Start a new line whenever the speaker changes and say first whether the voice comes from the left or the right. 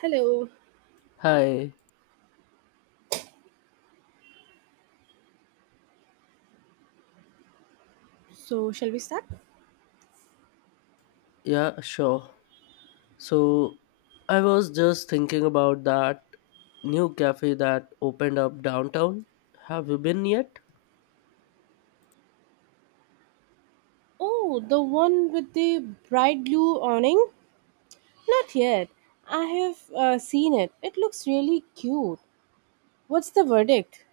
right: Hello.
left: Hi,
right: So, shall we start?
left: yeah, sure. So I was just thinking about that new cafe that opened up downtown. Have you been yet?
right: Oh, the one with the bright blue awning? Not yet. I have seen it. It looks really cute. What's the verdict?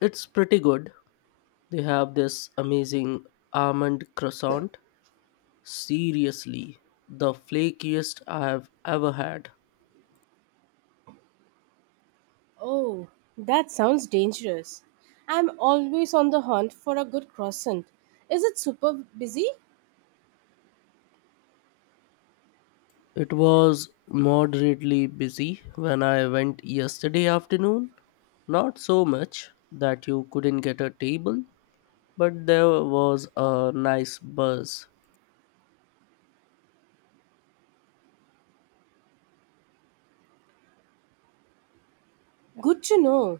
left: It's pretty good. They have this amazing almond croissant. Seriously, the flakiest I have ever had.
right: Oh, that sounds dangerous. I'm always on the hunt for a good croissant. Is it super busy?
left: It was moderately busy when I went yesterday afternoon. Not so much that you couldn't get a table, but there was a nice buzz.
right: Good to know.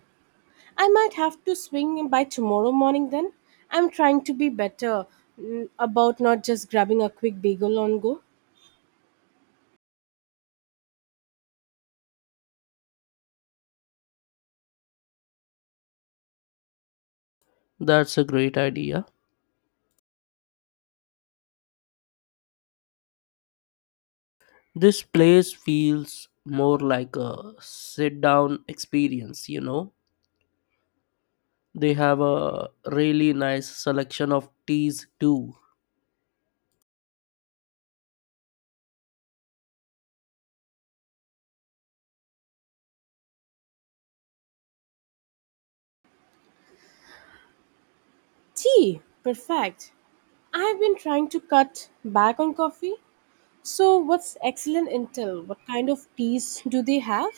right: I might have to swing by tomorrow morning then. I'm trying to be better about not just grabbing a quick bagel on go.
left: That's a great idea. This place feels more like a sit down experience. They have a really nice selection of teas too.
right: Tea, perfect. I've been trying to cut back on coffee. So, what's excellent intel? What kind of teas do they have?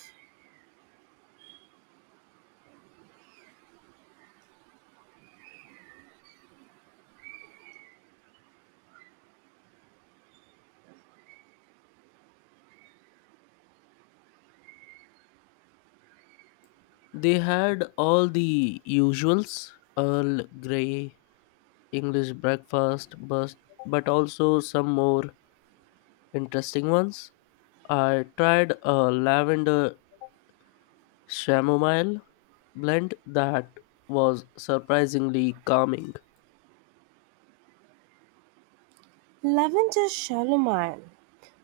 left: They had all the usuals Earl Grey, English breakfast, but also some more interesting ones. I tried a lavender chamomile blend that was surprisingly calming.
right: Lavender chamomile.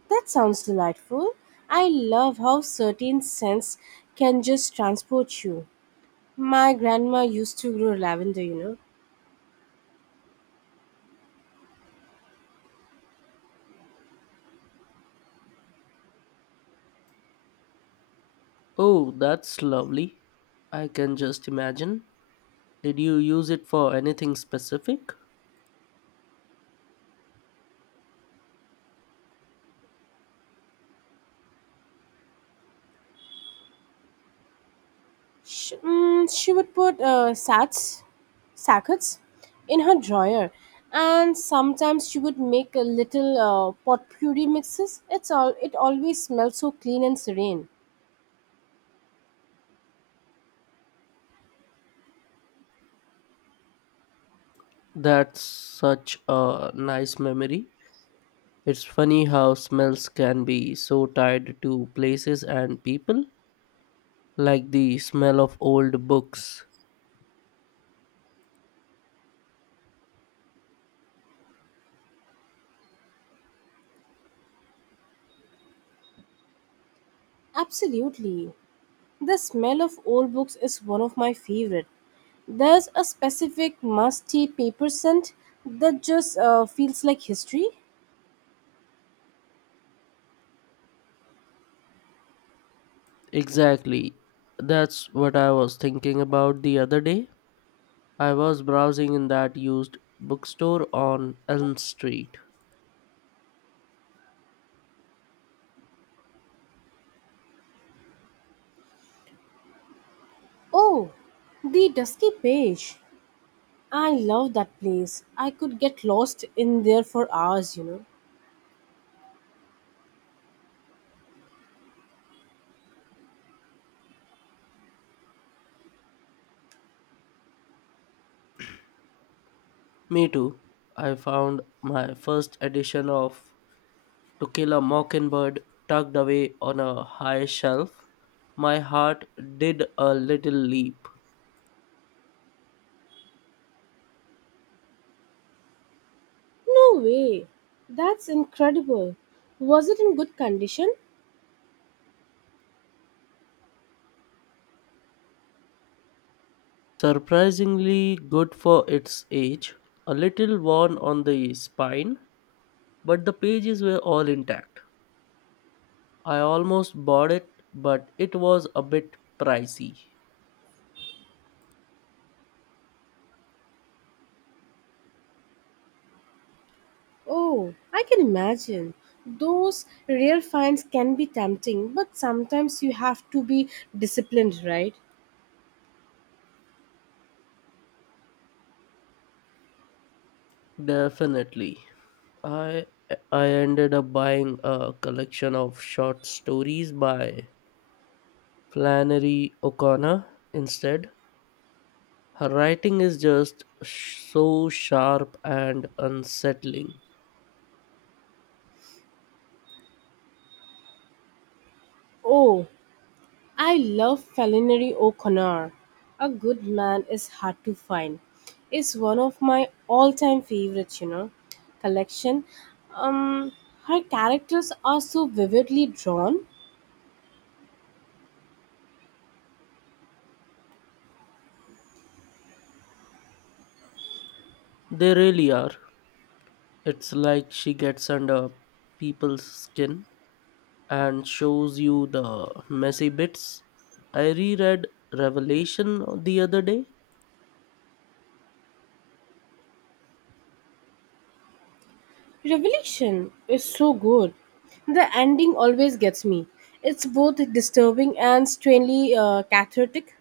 right: That sounds delightful. I love how certain scents can just transport you. My grandma used to grow lavender, you know.
left: Oh, that's lovely. I can just imagine. Did you use it for anything specific?
right: She would put sats, sackets in her drawer, and sometimes she would make a little potpourri mixes. It always smells so clean and serene.
left: That's such a nice memory. It's funny how smells can be so tied to places and people, like the smell of old books.
right: Absolutely. The smell of old books is one of my favorite. There's a specific musty paper scent that just feels like history.
left: Exactly. That's what I was thinking about the other day. I was browsing in that used bookstore on Elm Street.
right: Oh, the dusky page. I love that place. I could get lost in there for hours, you know.
left: Me too. I found my first edition of To Kill a Mockingbird tucked away on a high shelf, my heart did a little leap.
right: No way. That's incredible. Was it in good condition?
left: Surprisingly good for its age, a little worn on the spine, but the pages were all intact. I almost bought it, but it was a bit pricey.
right: Oh, I can imagine. Those rare finds can be tempting, but sometimes you have to be disciplined, right?
left: Definitely. I I ended up buying a collection of short stories by Flannery O'Connor instead. Her writing is just so sharp and unsettling.
right: Oh, I love Flannery O'Connor. A good man is hard to find. It's one of my all-time favorites, you know. Collection. Um, Her characters are so vividly drawn.
left: They really are. It's like she gets under people's skin and shows you the messy bits. I reread Revelation the other day.
right: Revelation is so good. The ending always gets me. It's both disturbing and strangely cathartic.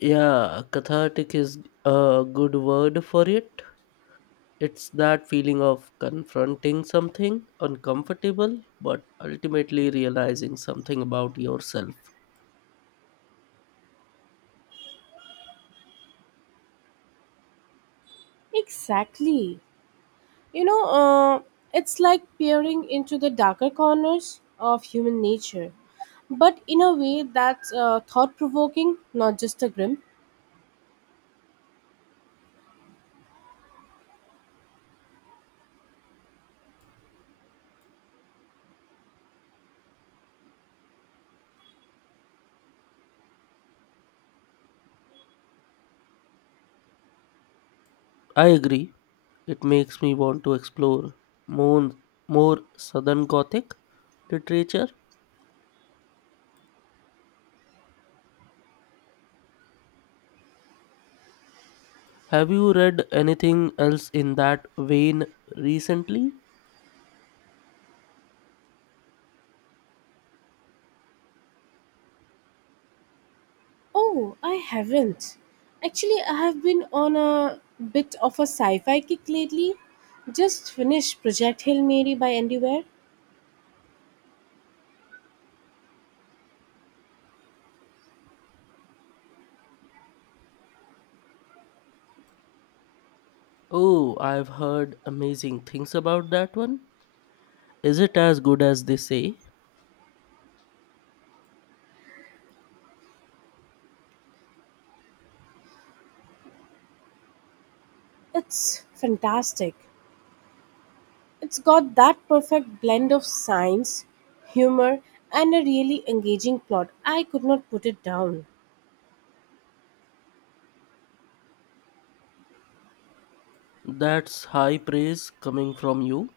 left: Yeah, cathartic is a good word for it. It's that feeling of confronting something uncomfortable, but ultimately realizing something about yourself.
right: Exactly. You know, uh, it's like peering into the darker corners of human nature, but in a way that's thought provoking, not just a grim.
left: I agree. It makes me want to explore more, more Southern Gothic literature. Have you read anything else in that vein recently?
right: Oh, I haven't. Actually, I have been on a bit of a sci fi kick lately. Just finished Project Hail Mary by Andy Weir.
left: Oh, I've heard amazing things about that one. Is it as good as they say?
right: It's fantastic. It's got that perfect blend of science, humor, and a really engaging plot. I could not put it down.
left: That's high praise coming from you.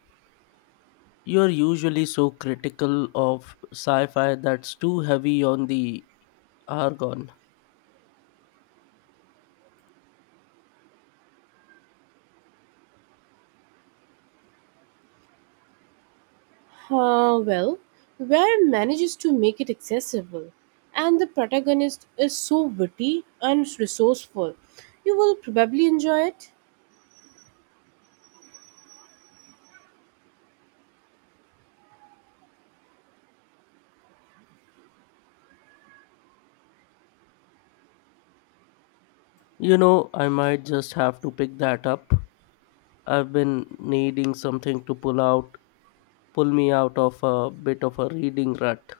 left: You're usually so critical of sci fi that's too heavy on the argon.
right: Well, Ware manages to make it accessible, and the protagonist is so witty and resourceful. You will probably enjoy it.
left: You know, I might just have to pick that up. I've been needing something to pull me out of a bit of a reading rut.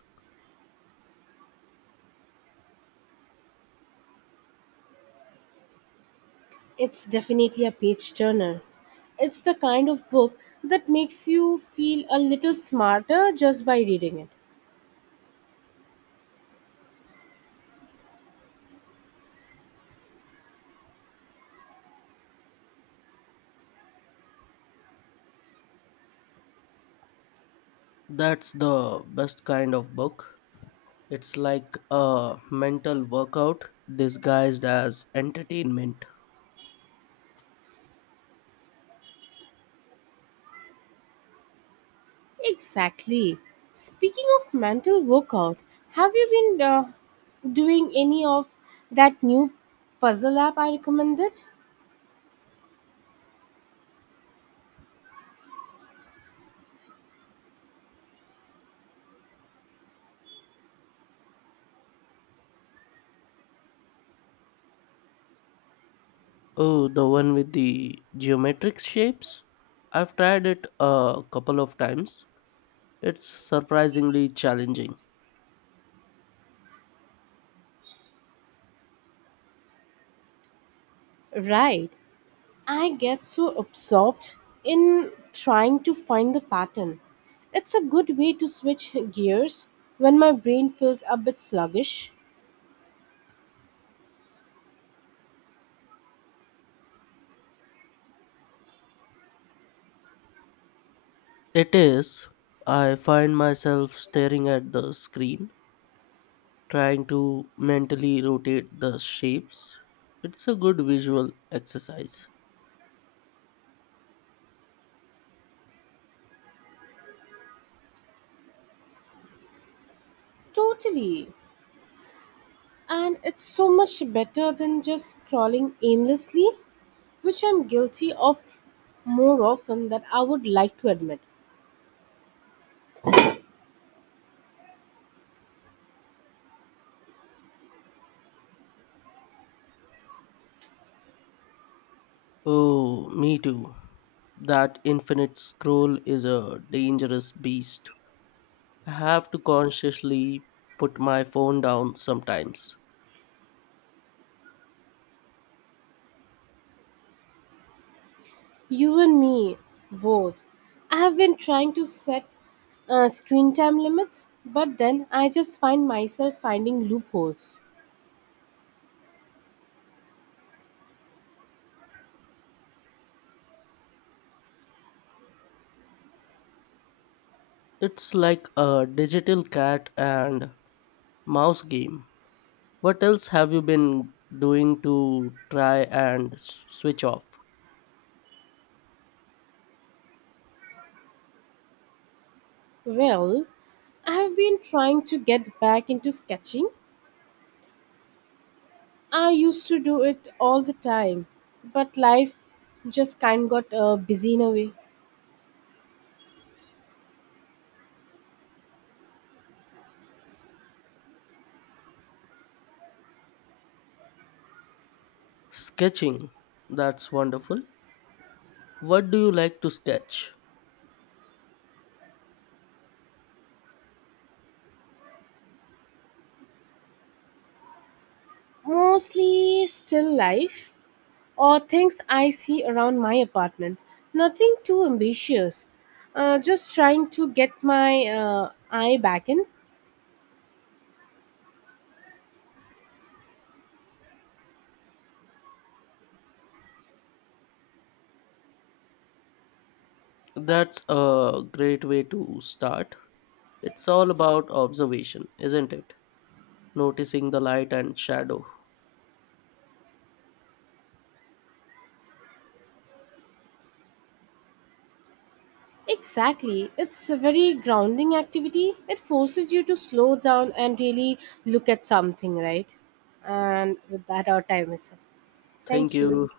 right: It's definitely a page turner. It's the kind of book that makes you feel a little smarter just by reading it.
left: That's the best kind of book. It's like a mental workout disguised as entertainment.
right: Exactly. Speaking of mental workout, have you been doing any of that new puzzle app I recommended?
left: Oh, the one with the geometric shapes? I've tried it a couple of times. It's surprisingly challenging.
right: Right. I get so absorbed in trying to find the pattern. It's a good way to switch gears when my brain feels a bit sluggish.
left: It is. I find myself staring at the screen trying to mentally rotate the shapes. It's a good visual exercise.
right: Totally. And it's so much better than just scrolling aimlessly, which I'm guilty of more often than I would like to admit.
left: Oh, me too. That infinite scroll is a dangerous beast. I have to consciously put my phone down sometimes.
right: You and me, both. I have been trying to set screen time limits, but then I just find myself finding loopholes.
left: It's like a digital cat and mouse game. What else have you been doing to try and switch off?
right: Well, I've been trying to get back into sketching. I used to do it all the time, but life just kind got busy in a way.
left: Sketching. That's wonderful. What do you like to sketch?
right: Mostly still life or things I see around my apartment. Nothing too ambitious. Just trying to get my eye back in.
left: That's a great way to start. It's all about observation, isn't it? Noticing the light and shadow.
right: Exactly. It's a very grounding activity. It forces you to slow down and really look at something, right? And with that, our time is up.
left: Thank
right: Thank you.
left: you.